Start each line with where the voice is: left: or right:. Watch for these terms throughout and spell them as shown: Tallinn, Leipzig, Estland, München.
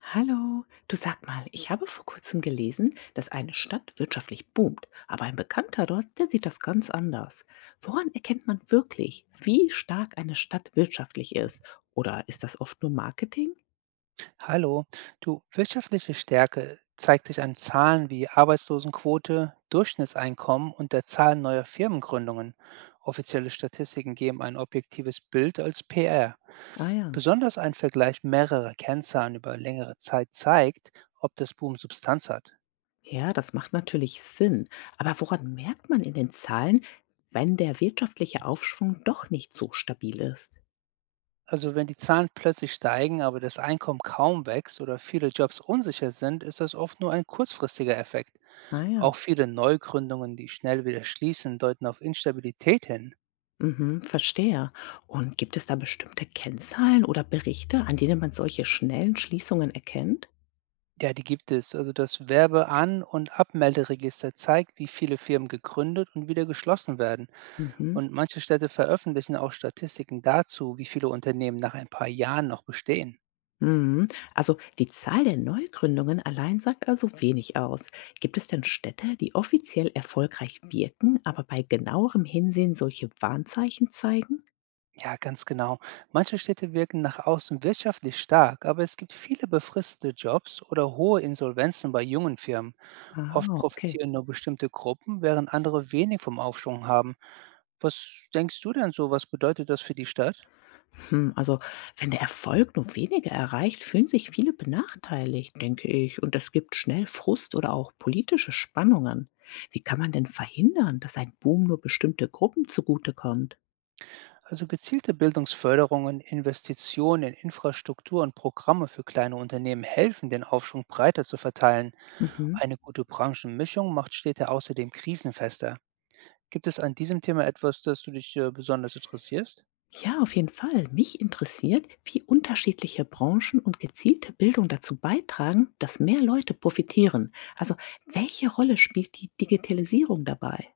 left: Hallo, du sag mal, ich habe vor kurzem gelesen, dass eine Stadt wirtschaftlich boomt, aber ein Bekannter dort, der sieht das ganz anders. Woran erkennt man wirklich, wie stark eine Stadt wirtschaftlich ist? Oder ist das oft nur Marketing?
right: Hallo, du, wirtschaftliche Stärke zeigt sich an Zahlen wie Arbeitslosenquote, Durchschnittseinkommen und der Zahl neuer Firmengründungen. Offizielle Statistiken geben ein objektives Bild als PR.
left: Ah ja.
right: Besonders ein Vergleich mehrerer Kennzahlen über längere Zeit zeigt, ob das Boom Substanz hat.
left: Ja, das macht natürlich Sinn. Aber woran merkt man in den Zahlen, wenn der wirtschaftliche Aufschwung doch nicht so stabil ist?
right: Also wenn die Zahlen plötzlich steigen, aber das Einkommen kaum wächst oder viele Jobs unsicher sind, ist das oft nur ein kurzfristiger Effekt.
left: Ah ja.
right: Auch viele Neugründungen, die schnell wieder schließen, deuten auf Instabilität hin.
left: Mhm, verstehe. Und gibt es da bestimmte Kennzahlen oder Berichte, an denen man solche schnellen Schließungen erkennt?
right: Ja, die gibt es. Also das Werbean- und Abmelderegister zeigt, wie viele Firmen gegründet und wieder geschlossen werden.
left: Mhm.
right: Und manche Städte veröffentlichen auch Statistiken dazu, wie viele Unternehmen nach ein paar Jahren noch bestehen.
left: Mhm. Also die Zahl der Neugründungen allein sagt also wenig aus. Gibt es denn Städte, die offiziell erfolgreich wirken, aber bei genauerem Hinsehen solche Warnzeichen zeigen?
right: Ja, ganz genau. Manche Städte wirken nach außen wirtschaftlich stark, aber es gibt viele befristete Jobs oder hohe Insolvenzen bei jungen Firmen.
left: Ah,
right: Oft
left: okay.
right: profitieren nur bestimmte Gruppen, während andere wenig vom Aufschwung haben. Was denkst du denn so? Was bedeutet das für die Stadt?
left: Hm, also wenn der Erfolg nur wenige erreicht, fühlen sich viele benachteiligt, denke ich, und es gibt schnell Frust oder auch politische Spannungen. Wie kann man denn verhindern, dass ein Boom nur bestimmte Gruppen zugutekommt?
right: Also gezielte Bildungsförderungen, Investitionen in Infrastruktur und Programme für kleine Unternehmen helfen, den Aufschwung breiter zu verteilen.
left: Mhm.
right: Eine gute Branchenmischung macht Städte außerdem krisenfester. Gibt es an diesem Thema etwas, das du dich besonders interessierst?
left: Ja, auf jeden Fall. Mich interessiert, wie unterschiedliche Branchen und gezielte Bildung dazu beitragen, dass mehr Leute profitieren. Also, welche Rolle spielt die Digitalisierung dabei?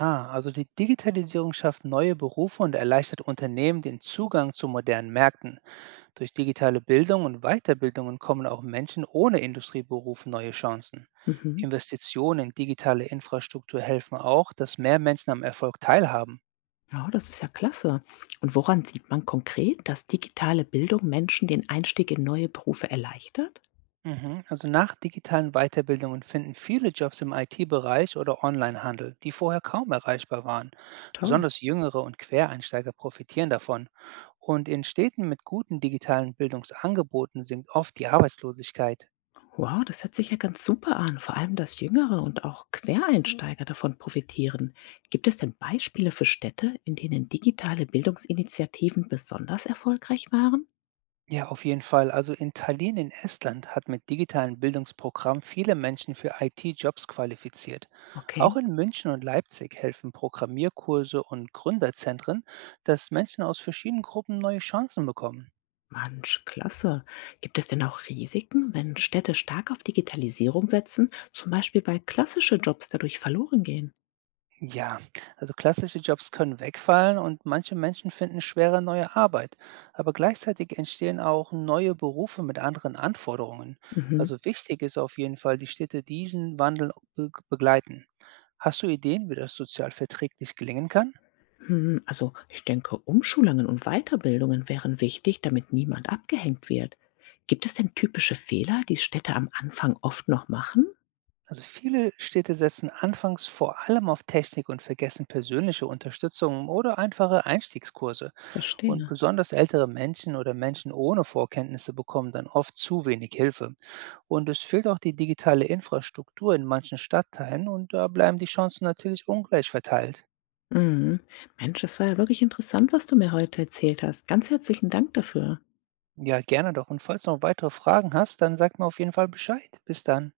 right: Ah, also die Digitalisierung schafft neue Berufe und erleichtert Unternehmen den Zugang zu modernen Märkten. Durch digitale Bildung und Weiterbildungen kommen auch Menschen ohne Industrieberuf neue Chancen.
left: Mhm.
right: Investitionen in digitale Infrastruktur helfen auch, dass mehr Menschen am Erfolg teilhaben.
left: Ja, das ist ja klasse. Und woran sieht man konkret, dass digitale Bildung Menschen den Einstieg in neue Berufe erleichtert?
right: Mhm. Also nach digitalen Weiterbildungen finden viele Jobs im IT-Bereich oder Onlinehandel, die vorher kaum erreichbar waren.
left: Toll.
right: Besonders Jüngere und Quereinsteiger profitieren davon. Und in Städten mit guten digitalen Bildungsangeboten sinkt oft die Arbeitslosigkeit.
left: Wow, das hört sich ja ganz super an, vor allem, dass Jüngere und auch Quereinsteiger davon profitieren. Gibt es denn Beispiele für Städte, in denen digitale Bildungsinitiativen besonders erfolgreich waren?
right: Ja, auf jeden Fall. Also in Tallinn in Estland hat mit digitalen Bildungsprogrammen viele Menschen für IT-Jobs qualifiziert. Auch
left: Okay.
right: in München und Leipzig helfen Programmierkurse und Gründerzentren, dass Menschen aus verschiedenen Gruppen neue Chancen bekommen.
left: Mensch, klasse. Gibt es denn auch Risiken, wenn Städte stark auf Digitalisierung setzen, zum Beispiel weil klassische Jobs dadurch verloren gehen?
right: Ja, also klassische Jobs können wegfallen und manche Menschen finden schwere neue Arbeit. Aber gleichzeitig entstehen auch neue Berufe mit anderen Anforderungen.
left: Mhm.
right: Also wichtig ist auf jeden Fall, die Städte diesen Wandel be begleiten. Hast du Ideen, wie das sozial verträglich gelingen kann?
left: Hm, also ich denke, Umschulungen und Weiterbildungen wären wichtig, damit niemand abgehängt wird. Gibt es denn typische Fehler, die Städte am Anfang oft noch machen?
right: Also viele Städte setzen anfangs vor allem auf Technik und vergessen persönliche Unterstützung oder einfache Einstiegskurse. Und
left: Verstehe.
right: besonders ältere Menschen oder Menschen ohne Vorkenntnisse bekommen dann oft zu wenig Hilfe. Und es fehlt auch die digitale Infrastruktur in manchen Stadtteilen und da bleiben die Chancen natürlich ungleich verteilt.
left: Mhm. Mensch, es war ja wirklich interessant, was du mir heute erzählt hast. Ganz herzlichen Dank dafür.
right: Ja, gerne doch. Und falls du noch weitere Fragen hast, dann sag mir auf jeden Fall Bescheid. Bis dann.